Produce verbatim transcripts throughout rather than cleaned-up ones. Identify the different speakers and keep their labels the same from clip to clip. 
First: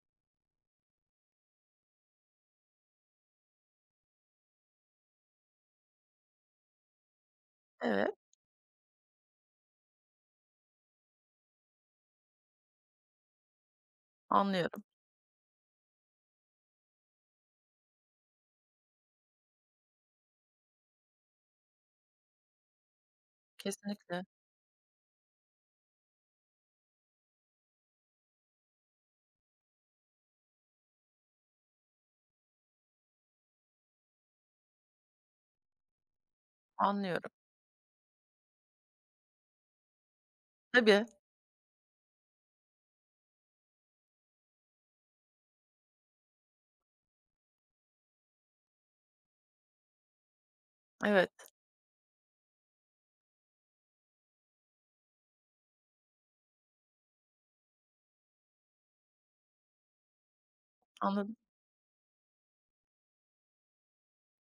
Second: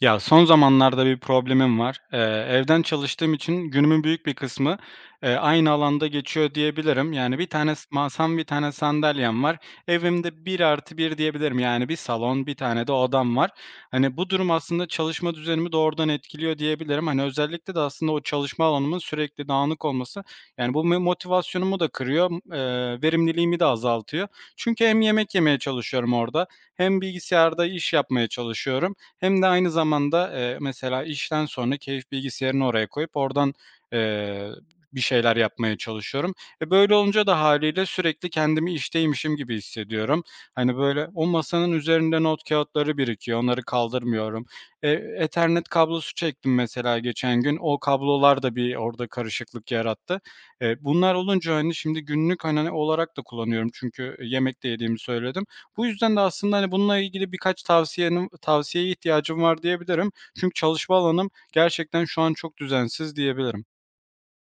Speaker 1: Ya, son zamanlarda bir problemim var. Eee, evden çalıştığım için günümün büyük bir kısmı, eee, aynı alanda geçiyor diyebilirim. Yani, bir tane s
Speaker 2: Evet,
Speaker 1: masam, bir tane sandalyem var. Evimde bir artı bir diyebilirim. Yani, bir salon, bir tane de odam var. Hani, bu durum
Speaker 2: anlıyorum.
Speaker 1: aslında çalışma düzenimi doğrudan etkiliyor diyebilirim. Hani, özellikle de aslında o çalışma alanımın sürekli dağınık olması, yani, bu me motivasyonumu da kırıyor, m eee, verimliliğimi de
Speaker 2: Kesinlikle
Speaker 1: azaltıyor. Çünkü hem yemek yemeye çalışıyorum orada hem bilgisayarda iş yapmaya çalışıyorum hem de aynı zamanda, eee, mesela işten sonra keyif bilgisayarını oraya koyup oradan, eee, bir şeyler yapmaya çalışıyorum. E, böyle olunca
Speaker 2: anlıyorum.
Speaker 1: da haliyle sürekli kendimi işteymişim gibi hissediyorum. Hani,
Speaker 2: Tabii,
Speaker 1: böyle, o masanın üzerinde not kağıtları birikiyor, onları kaldırmıyorum. E Ethernet kablosu çektim mesela geçen gün. O kablolar da bir orada karışıklık yarattı. Eee, bunlar
Speaker 2: evet,
Speaker 1: olunca, hani, şimdi günlük, hani, olarak da kullanıyorum çünkü yemek de yediğimi söyledim. Bu yüzden de aslında, hani, bununla ilgili birkaç tavsiyenim tavsiyeye ihtiyacım var diyebilirim. Çünkü çalışma alanım
Speaker 2: anladım,
Speaker 1: gerçekten şu an çok düzensiz diyebilirim.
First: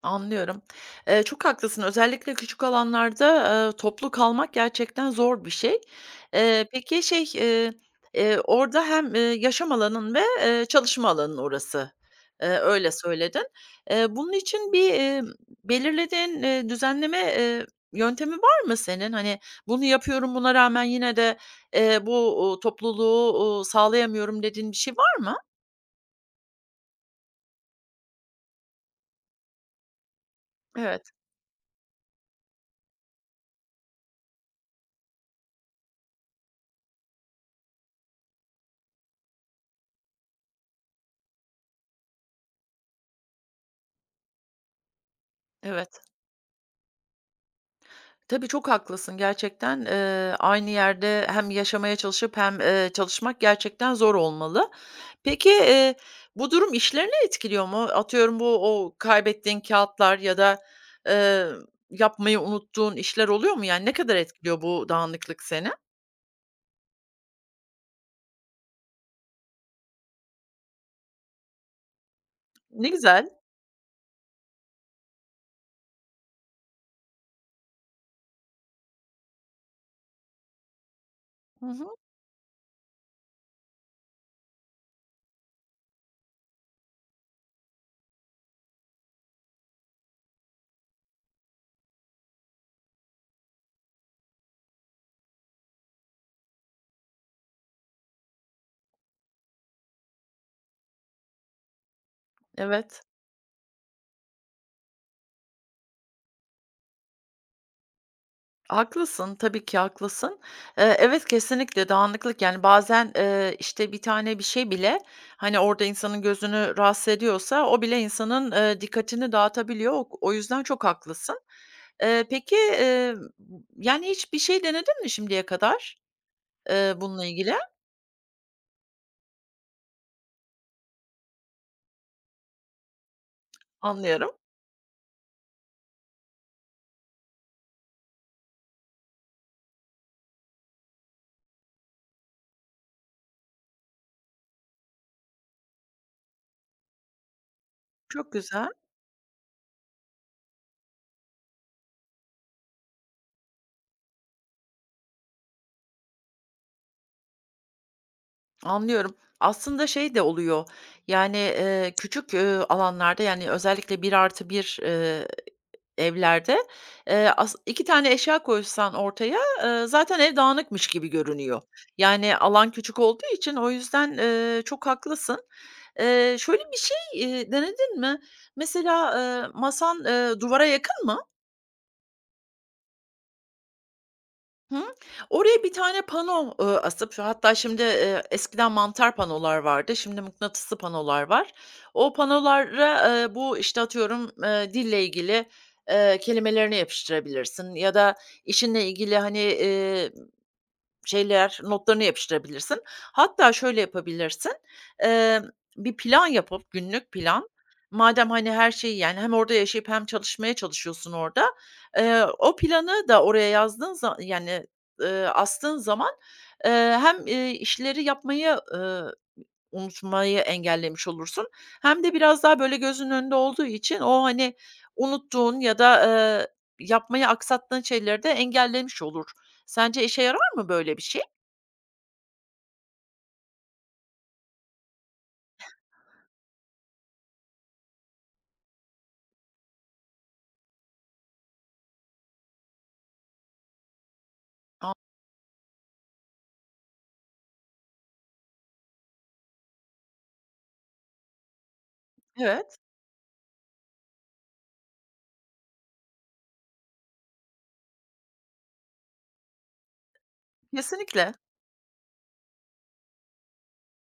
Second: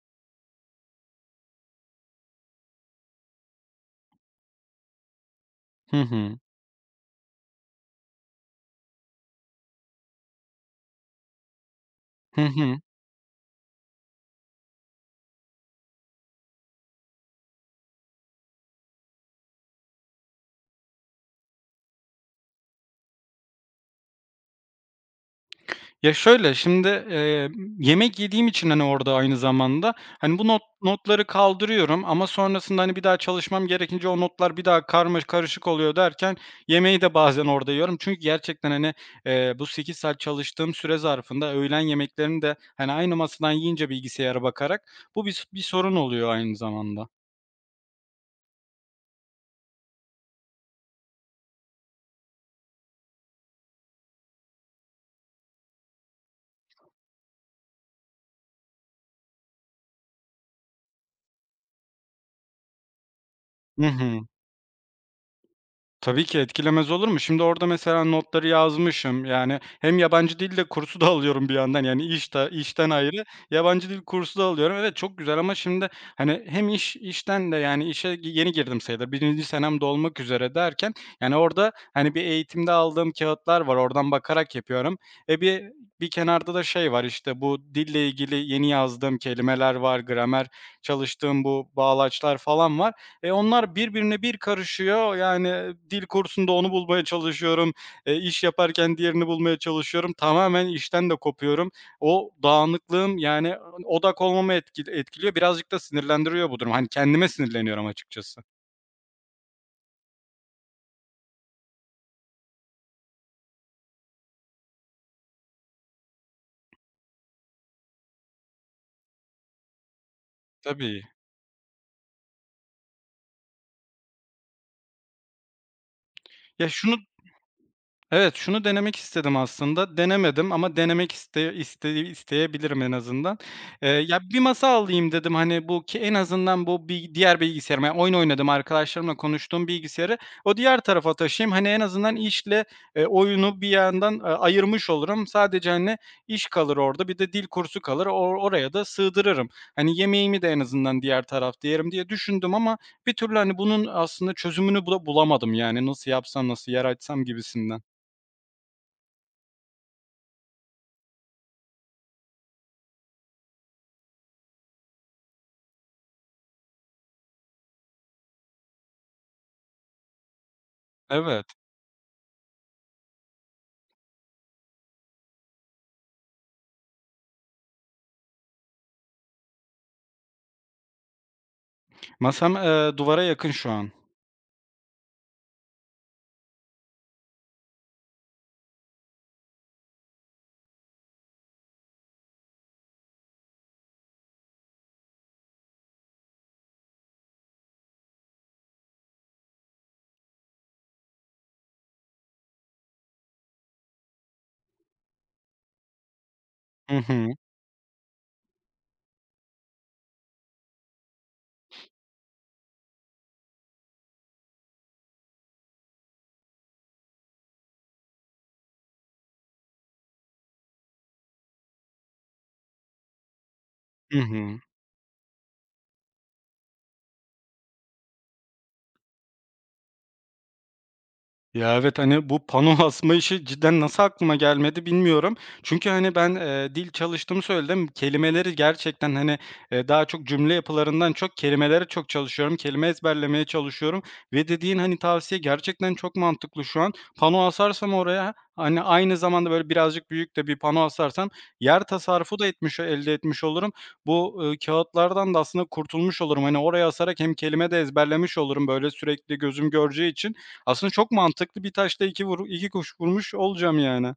Speaker 2: anlıyorum. Eee, çok haklısın. Özellikle küçük alanlarda, eee, toplu kalmak gerçekten zor bir şey.
Speaker 1: Hı hı.
Speaker 2: Eee, peki şey, eee, eee, orada hem, eee, yaşam alanın ve, eee, çalışma alanın orası.
Speaker 1: Hı
Speaker 2: Eee,
Speaker 1: hı.
Speaker 2: öyle söyledin. Eee, bunun için bir, eee, belirlediğin, eee, düzenleme, eee, yöntemi var mı senin? Hani, "Bunu yapıyorum, buna rağmen yine de, eee, bu, uuu, topluluğu, uuu, sağlayamıyorum." dediğin bir şey var mı?
Speaker 1: Ya, şöyle, şimdi, eee, yemek yediğim için, hani, orada aynı zamanda, hani, bu not
Speaker 2: Evet,
Speaker 1: notları kaldırıyorum ama sonrasında, hani, bir daha çalışmam gerekince o notlar bir daha karma karışık oluyor derken yemeği de bazen orada yiyorum. Çünkü gerçekten, hani, eee, bu sekiz saat çalıştığım süre zarfında öğlen yemeklerini de, hani, aynı masadan yiyince bilgisayara bakarak bu bir bir sorun
Speaker 2: evet.
Speaker 1: oluyor aynı zamanda.
Speaker 2: Tabii, çok haklısın gerçekten. Eee, aynı yerde hem yaşamaya çalışıp hem, eee, çalışmak gerçekten zor olmalı. Peki, eee, bu durum işlerini etkiliyor mu? Atıyorum, bu o kaybettiğin kâğıtlar ya da, eee, yapmayı unuttuğun işler oluyor mu? Yani,
Speaker 1: Hı
Speaker 2: ne kadar
Speaker 1: hı.
Speaker 2: etkiliyor bu dağınıklık seni?
Speaker 1: Tabii ki etkilemez olur mu? Şimdi orada mesela notları yazmışım. Yani hem yabancı dil de kursu da alıyorum bir yandan. Yani iş de
Speaker 2: Ne
Speaker 1: işten ayrı
Speaker 2: güzel.
Speaker 1: yabancı dil kursu da alıyorum. Evet, çok güzel ama şimdi, hani, hem iş işten de yani işe gi- yeni girdim sayılır. Birinci senem dolmak üzere derken, yani,
Speaker 2: Hı
Speaker 1: orada,
Speaker 2: hı.
Speaker 1: hani, bir eğitimde aldığım kağıtlar var. Oradan bakarak yapıyorum. E, bir bir kenarda da şey var, işte, bu dille ilgili yeni yazdığım kelimeler var, gramer çalıştığım bu bağlaçlar falan var. E, onlar birbirine bir karışıyor. Yani e, dil kursunda onu bulmaya çalışıyorum, eee, iş yaparken diğerini bulmaya çalışıyorum. Tamamen işten de kopuyorum. O
Speaker 2: Evet.
Speaker 1: dağınıklığım, yani odak olmamı etkil etkiliyor. Birazcık da sinirlendiriyor bu durum. Hani kendime sinirleniyorum açıkçası.
Speaker 2: Haklısın, tabii ki haklısın. Eee, evet, kesinlikle dağınıklık, yani, bazen, eee, işte, bir tane bir şey bile, hani, orada insanın gözünü rahatsız ediyorsa o bile insanın, eee, dikkatini dağıtabiliyor. O o yüzden çok
Speaker 1: Tabii.
Speaker 2: haklısın. Eee, peki, eee, yani, hiç bir şey denedin mi şimdiye kadar,
Speaker 1: Ya
Speaker 2: eee,
Speaker 1: şunu
Speaker 2: bununla ilgili?
Speaker 1: Evet, şunu denemek istedim aslında. Denemedim ama denemek iste iste isteyebilirim en azından. Eee, ya,
Speaker 2: Anlıyorum.
Speaker 1: bir masa alayım dedim, hani, bu ki en azından bu bir diğer bilgisayarıma, yani, oyun oynadım arkadaşlarımla konuştuğum bilgisayarı o diğer tarafa taşıyayım. Hani, en azından işle, eee, oyunu bir yandan, a ayırmış olurum. Sadece, hani, iş kalır orada, bir de dil kursu kalır.
Speaker 2: Çok
Speaker 1: Or
Speaker 2: güzel.
Speaker 1: oraya da sığdırırım. Hani, yemeğimi de en azından diğer tarafta yerim diye düşündüm ama bir türlü, hani, bunun aslında çözümünü bula bulamadım, yani, nasıl yapsam, nasıl yer açsam gibisinden.
Speaker 2: Anlıyorum. Aslında şey de oluyor, yani, eee, küçük, eee, alanlarda, yani, özellikle bir artı bir evlerde, eee, as iki tane eşya koysan ortaya, eee, zaten ev dağınıkmış gibi
Speaker 1: Evet.
Speaker 2: görünüyor. Yani, alan küçük olduğu için o yüzden, eee, çok haklısın. Eee, şöyle bir şey, eee, denedin mi? Mesela, eee, masan, eee, duvara yakın mı?
Speaker 1: Masam, eee, duvara yakın şu an.
Speaker 2: Hı. Oraya bir tane pano, eee, asıp şu hatta şimdi, eee, eskiden mantar panolar vardı, şimdi mıknatıslı panolar var. O panolara, eee, bu, işte, atıyorum, eee, dille ilgili, eee, kelimelerini yapıştırabilirsin ya da işinle ilgili, hani, eee, şeyler, notlarını yapıştırabilirsin. Hatta şöyle yapabilirsin, emm, bir plan yapıp
Speaker 1: Hı
Speaker 2: günlük
Speaker 1: hı.
Speaker 2: plan, madem, hani, her şeyi, yani, hem orada yaşayıp hem çalışmaya çalışıyorsun orada, eee, o planı da oraya yazdığın za yani, eee, astığın zaman, eee, hem, eee, işleri yapmayı, ııı, unutmayı engellemiş olursun hem de biraz daha, böyle, gözünün önünde olduğu için
Speaker 1: Hı
Speaker 2: o, hani,
Speaker 1: hı.
Speaker 2: unuttuğun ya da, eee, yapmayı aksattığın şeyleri de engellemiş olur. Sence işe yarar mı böyle bir şey?
Speaker 1: Ya, evet, hani, bu pano asma işi cidden nasıl aklıma gelmedi bilmiyorum. Çünkü, hani, ben, eee, dil çalıştığımı söyledim. Kelimeleri gerçekten, hani, eee, daha çok cümle yapılarından çok kelimelere çok çalışıyorum. Kelime ezberlemeye çalışıyorum ve dediğin,
Speaker 2: A
Speaker 1: hani, tavsiye gerçekten çok mantıklı şu an. Pano asarsam oraya, hani, aynı zamanda, böyle, birazcık büyük de bir pano asarsam yer tasarrufu da
Speaker 2: evet,
Speaker 1: etmiş elde etmiş olurum. Bu, ııı, kâğıtlardan da aslında kurtulmuş olurum. Hani, oraya asarak hem kelime de ezberlemiş olurum, böyle, sürekli gözüm göreceği için. Aslında çok
Speaker 2: kesinlikle.
Speaker 1: mantıklı. Bir taşla iki vur iki kuş vurmuş olacağım yani.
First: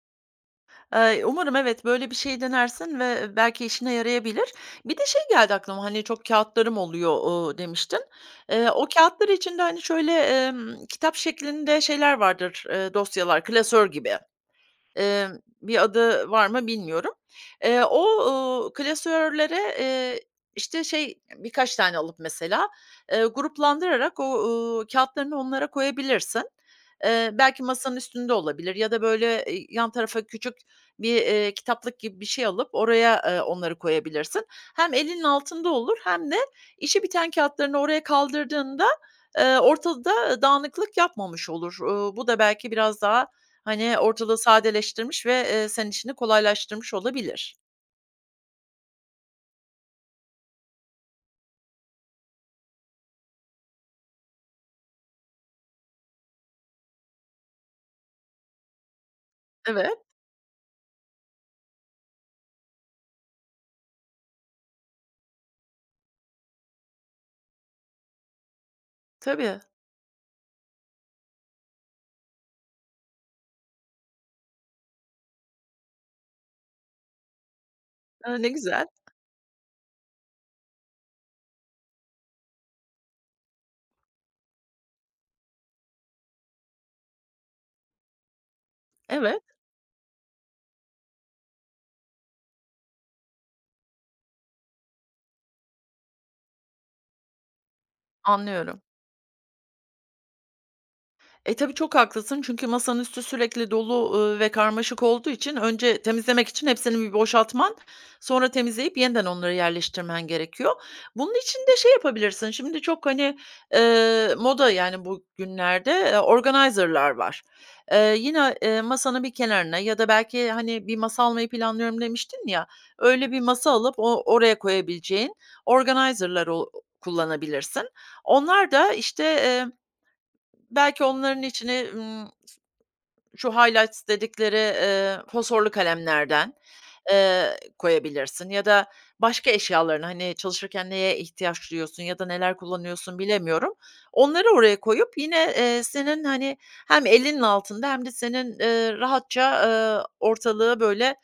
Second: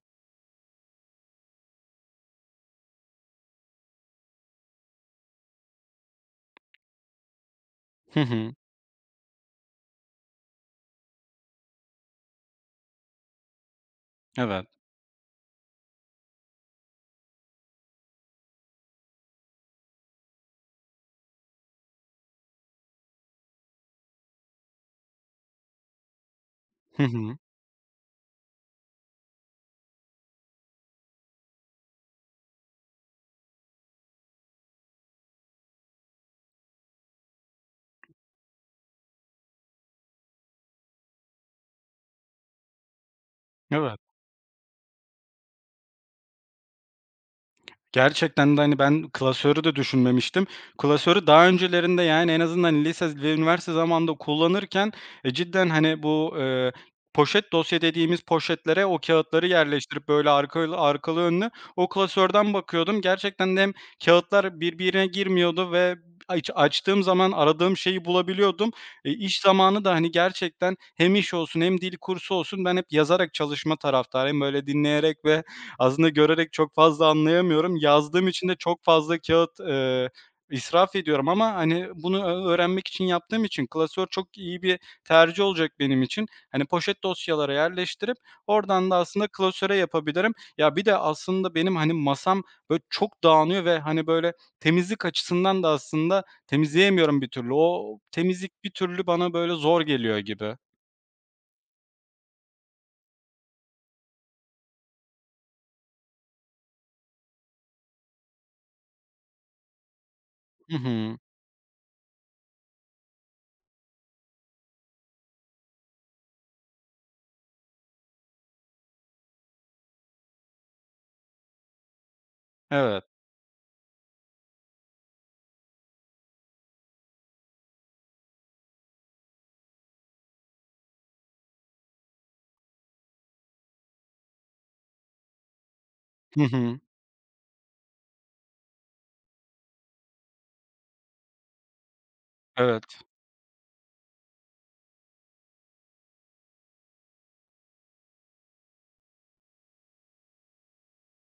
Speaker 2: Eee, umarım evet, böyle bir şey denersin ve belki işine yarayabilir. Bir de şey geldi aklıma, hani, çok kağıtlarım oluyor, ooo, demiştin.
Speaker 1: Hı hı.
Speaker 2: Eee, o kâğıtlar içinde, hani, şöyle, emm, kitap şeklinde şeyler vardır, eee, dosyalar, klasör gibi.
Speaker 1: Evet.
Speaker 2: Emm, Bir adı var mı bilmiyorum. Eee, o, uuu, klasörlere, eee, işte, şey, birkaç tane alıp mesela, eee, gruplandırarak o, uuu, kâğıtlarını onlara koyabilirsin.
Speaker 1: Hı
Speaker 2: Eee,
Speaker 1: hı.
Speaker 2: belki masanın üstünde olabilir ya da böyle, eee, yan tarafa küçük bir, eee, kitaplık gibi bir şey alıp oraya, eee, onları koyabilirsin. Hem elinin altında olur hem de işi biten kâğıtlarını oraya kaldırdığında, eee, ortada dağınıklık yapmamış olur. Uuu, bu da belki biraz daha
Speaker 1: Evet.
Speaker 2: hani, ortalığı sadeleştirmiş ve, eee, senin işini kolaylaştırmış olabilir.
Speaker 1: Gerçekten de, hani, ben klasörü de düşünmemiştim. Klasörü daha öncelerinde, yani, en azından lise ve üniversite zamanında kullanırken, e, cidden, hani, bu, eee, poşet dosya dediğimiz poşetlere o kağıtları
Speaker 2: Evet,
Speaker 1: yerleştirip, böyle, arkalı arkalı önlü o klasörden bakıyordum. Gerçekten de hem kâğıtlar birbirine girmiyordu ve aç açtığım zaman aradığım şeyi bulabiliyordum. E, iş
Speaker 2: tabii.
Speaker 1: zamanı da, hani, gerçekten hem iş olsun hem dil kursu olsun ben hep yazarak çalışma taraftarıyım. Böyle, dinleyerek ve aslında görerek çok fazla anlayamıyorum. Yazdığım
Speaker 2: A,
Speaker 1: için
Speaker 2: ne
Speaker 1: de çok
Speaker 2: güzel.
Speaker 1: fazla kağıt eee, israf ediyorum ama, hani, bunu ö öğrenmek için yaptığım için klasör çok iyi bir tercih olacak benim için. Hani, poşet dosyalara yerleştirip oradan da aslında
Speaker 2: Evet,
Speaker 1: klasöre yapabilirim. Ya, bir de aslında benim, hani, masam, böyle, çok dağınıyor ve, hani, böyle, temizlik açısından da aslında temizleyemiyorum bir türlü. O temizlik bir
Speaker 2: anlıyorum.
Speaker 1: türlü bana, böyle, zor geliyor gibi.
Speaker 2: E, tabii çok haklısın çünkü masanın üstü sürekli dolu, ııı, ve karmaşık olduğu için önce temizlemek için hepsini bir boşaltman, sonra temizleyip yeniden onları yerleştirmen gerekiyor.
Speaker 1: Hı hı.
Speaker 2: Bunun için de şey yapabilirsin, şimdi çok, hani, eee, moda yani bugünlerde, eee, organizer'lar var. Eee, yine, eee, masanın bir kenarına ya da belki, hani, bir masa almayı planlıyorum demiştin ya,
Speaker 1: Evet.
Speaker 2: öyle bir masa alıp o oraya koyabileceğin organizer'lar o kullanabilirsin. Onlar da, işte, eee, belki onların içine, ımm, şu highlights dedikleri, eee, fosforlu
Speaker 1: Hı
Speaker 2: kalemlerden,
Speaker 1: hı.
Speaker 2: eee, koyabilirsin ya da başka eşyalarını, hani, çalışırken neye ihtiyaç duyuyorsun ya da neler
Speaker 1: Evet.
Speaker 2: kullanıyorsun bilemiyorum. Onları oraya koyup yine, eee, senin, hani, hem elinin altında hem de senin, eee, rahatça, eee, ortalığı böyle,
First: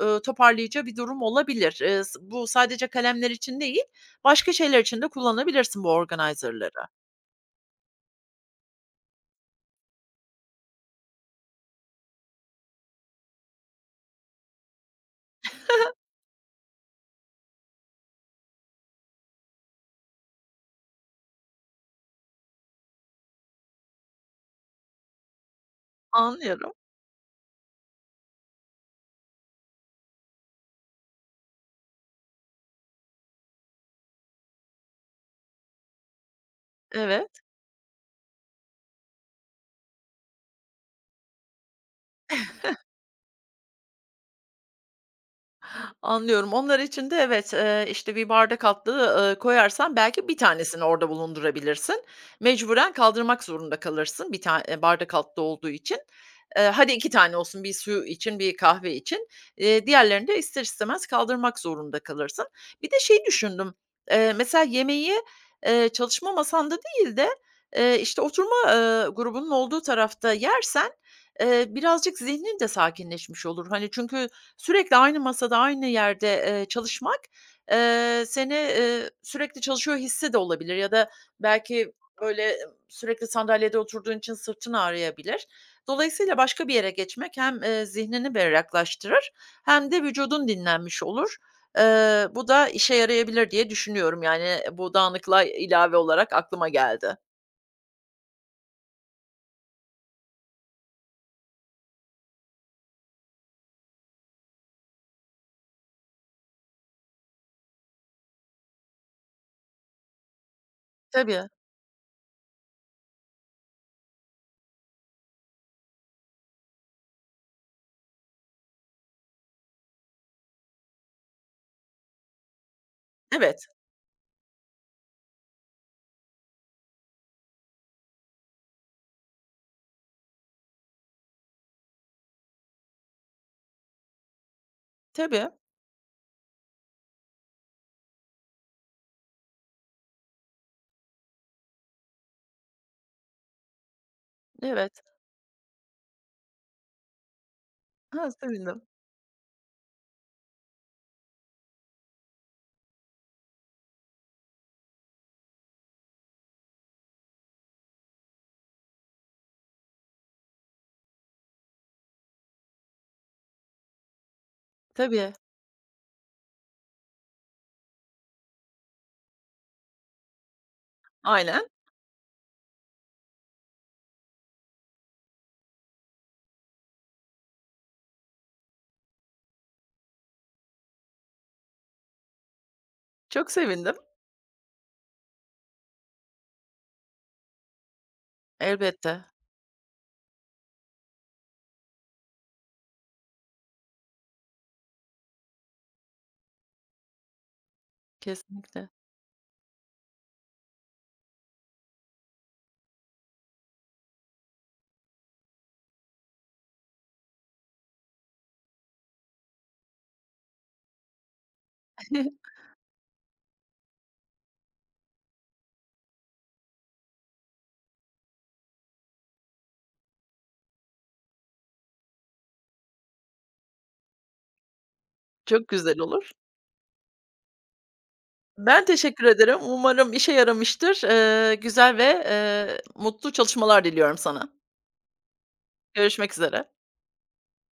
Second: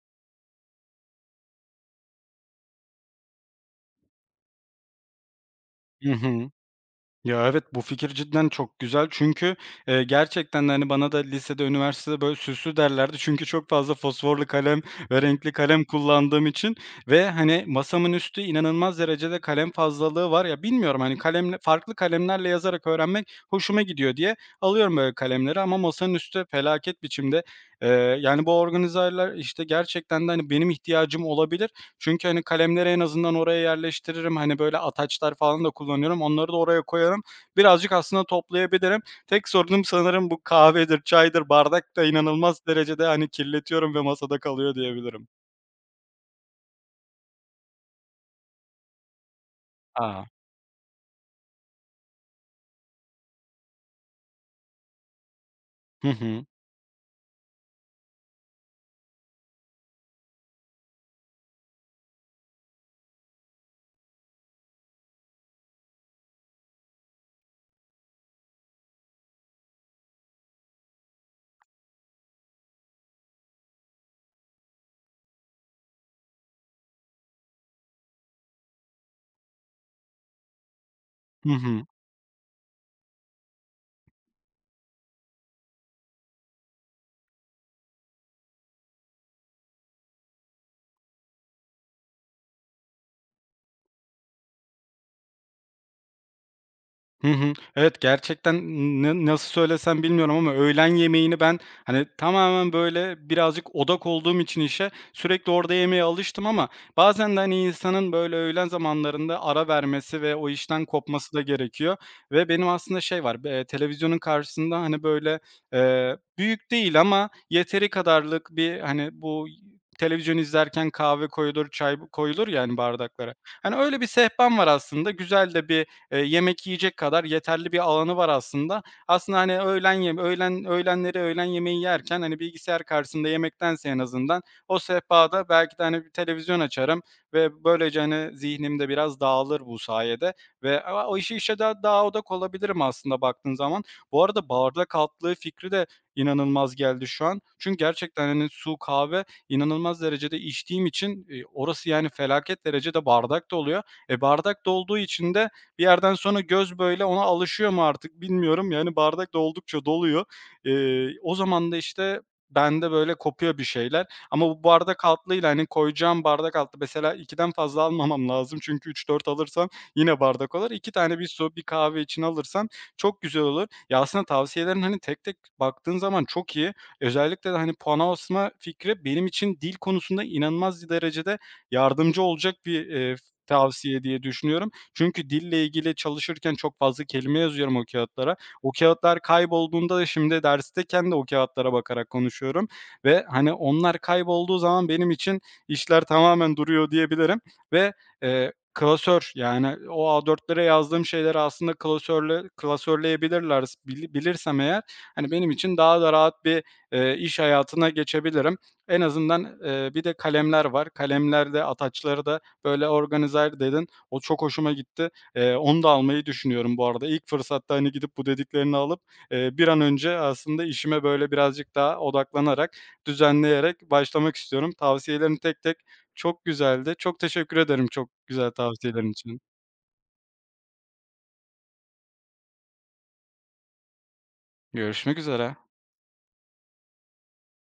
Speaker 2: ııı, toparlayacağı bir durum olabilir. Eee, s Bu sadece kalemler için değil, başka şeyler için de kullanabilirsin bu
Speaker 1: Hı hı.
Speaker 2: organizer'ları.
Speaker 1: Ya, evet, bu fikir cidden çok güzel çünkü, eee, gerçekten de, hani, bana da lisede, üniversitede böyle süslü derlerdi. Çünkü çok fazla fosforlu kalem ve renkli kalem kullandığım için ve, hani, masamın üstü inanılmaz derecede kalem fazlalığı var. Ya, bilmiyorum, hani, kalemle farklı kalemlerle yazarak öğrenmek hoşuma gidiyor diye alıyorum böyle kalemleri ama masanın üstü
Speaker 2: Anlıyorum.
Speaker 1: felaket biçimde. Eee, Yani, bu organizerler, işte, gerçekten de, hani, benim ihtiyacım olabilir çünkü, hani, kalemleri en azından oraya yerleştiririm. Hani, böyle ataçlar falan da kullanıyorum. Onları da oraya koyarım.
Speaker 2: Evet.
Speaker 1: Birazcık aslında toplayabilirim. Tek sorunum sanırım bu kahvedir, çaydır. Bardak da inanılmaz derecede, hani, kirletiyorum ve masada kalıyor diyebilirim.
Speaker 2: Anlıyorum. Onlar için de evet, eee, işte, bir bardak altlığı, ııı, koyarsan
Speaker 1: Aa.
Speaker 2: belki bir tanesini orada bulundurabilirsin. Mecburen kaldırmak zorunda kalırsın bir ta bardak altlığı olduğu için.
Speaker 1: Hı hı.
Speaker 2: Eee, hadi iki tane olsun, bir su için, bir kahve için. Eee, diğerlerini de ister istemez kaldırmak zorunda kalırsın. Bir de şey düşündüm, eee, mesela yemeği, eee, çalışma masanda değil de, eee, işte, oturma, eee, grubunun olduğu tarafta yersen, eee, birazcık zihnin de sakinleşmiş olur. Hani, çünkü sürekli aynı masada, aynı yerde, eee, çalışmak, eee, seni, eee, sürekli çalışıyor hissi de olabilir ya da
Speaker 1: Hı hı.
Speaker 2: belki, böyle, sürekli sandalyede oturduğun için sırtın ağrıyabilir. Dolayısıyla başka bir yere geçmek hem, eee, zihnini berraklaştırır hem de vücudun dinlenmiş olur. Eee, bu da işe yarayabilir diye düşünüyorum. Yani, bu dağınıklığa ilave olarak aklıma geldi.
Speaker 1: Hı hı. Evet, gerçekten n nasıl söylesem bilmiyorum ama öğlen yemeğini ben, hani, tamamen, böyle, birazcık odak olduğum için işe sürekli orada yemeye alıştım ama bazen de, hani, insanın, böyle, öğlen zamanlarında ara vermesi ve o işten kopması da
Speaker 2: Tabii.
Speaker 1: gerekiyor ve benim aslında şey var, eee, televizyonun karşısında, hani, böyle, eee, büyük değil ama yeteri kadarlık bir, hani, bu televizyon izlerken kahve koyulur, çay koyulur yani bardaklara.
Speaker 2: Evet.
Speaker 1: Hani, öyle bir sehpam var aslında. Güzel de bir. Eee, yemek yiyecek kadar yeterli bir alanı var aslında. Aslında, hani, öğlen yeme öğlen öğlenleri öğlen yemeği yerken, hani, bilgisayar karşısında yemektense en azından o sehpada
Speaker 2: Tabii.
Speaker 1: belki de, hani, bir televizyon açarım ve böylece, hani, zihnimde biraz dağılır bu sayede ve a o işi işe daha daha odak olabilirim aslında baktığın zaman. Bu arada bardak
Speaker 2: Evet.
Speaker 1: altlığı fikri de inanılmaz geldi şu an. Çünkü gerçekten,
Speaker 2: Ha,
Speaker 1: hani, su,
Speaker 2: sevindim.
Speaker 1: kahve inanılmaz derecede içtiğim için, eee, orası, yani, felaket derecede bardak doluyor. E, bardak dolduğu için de bir yerden sonra göz böyle ona alışıyor mu artık bilmiyorum. Yani bardak da oldukça doluyor. Eee, o zaman da işte bende böyle kopuyor bir şeyler. Ama bu bardak
Speaker 2: Tabii.
Speaker 1: altlığıyla, hani, koyacağım bardak altlığı mesela ikiden fazla almamam lazım çünkü üç dört alırsam yine bardak olur. iki tane bir su, bir
Speaker 2: Aynen.
Speaker 1: kahve için alırsam çok güzel olur. Ya, aslında tavsiyelerin, hani, tek tek baktığın zaman çok iyi. Özellikle de, hani, puan asma fikri benim için dil konusunda inanılmaz derecede yardımcı olacak bir, eee,
Speaker 2: Çok sevindim.
Speaker 1: tavsiye diye düşünüyorum. Çünkü dille ilgili çalışırken çok fazla kelime yazıyorum o kâğıtlara. O kâğıtlar
Speaker 2: Elbette.
Speaker 1: kaybolduğunda da şimdi dersteyken de o kâğıtlara bakarak konuşuyorum ve, hani, onlar kaybolduğu zaman benim için işler tamamen duruyor diyebilirim ve, eee,
Speaker 2: Kesinlikle.
Speaker 1: klasör, yani, o A dörtlere yazdığım şeyleri aslında klasörle klasörleyebilirlerse bili bilirsem eğer, hani, benim için daha da rahat bir, eee, iş hayatına geçebilirim. En azından, eee, bir de kalemler var. Kalemlerde ataçları da böyle organizer dedin. O çok hoşuma gitti. Eee, onu da almayı düşünüyorum bu arada. İlk fırsatta, hani, gidip bu dediklerini alıp, eee, bir an önce aslında işime, böyle, birazcık daha odaklanarak, düzenleyerek başlamak istiyorum. Tavsiyelerin tek
Speaker 2: Çok
Speaker 1: tek
Speaker 2: güzel olur.
Speaker 1: çok güzeldi. Çok teşekkür ederim çok güzel
Speaker 2: Ben
Speaker 1: tavsiyelerin
Speaker 2: teşekkür
Speaker 1: için.
Speaker 2: ederim. Umarım işe yaramıştır. Eee, güzel ve, eee, mutlu çalışmalar diliyorum sana.
Speaker 1: Görüşmek üzere.
Speaker 2: Görüşmek üzere.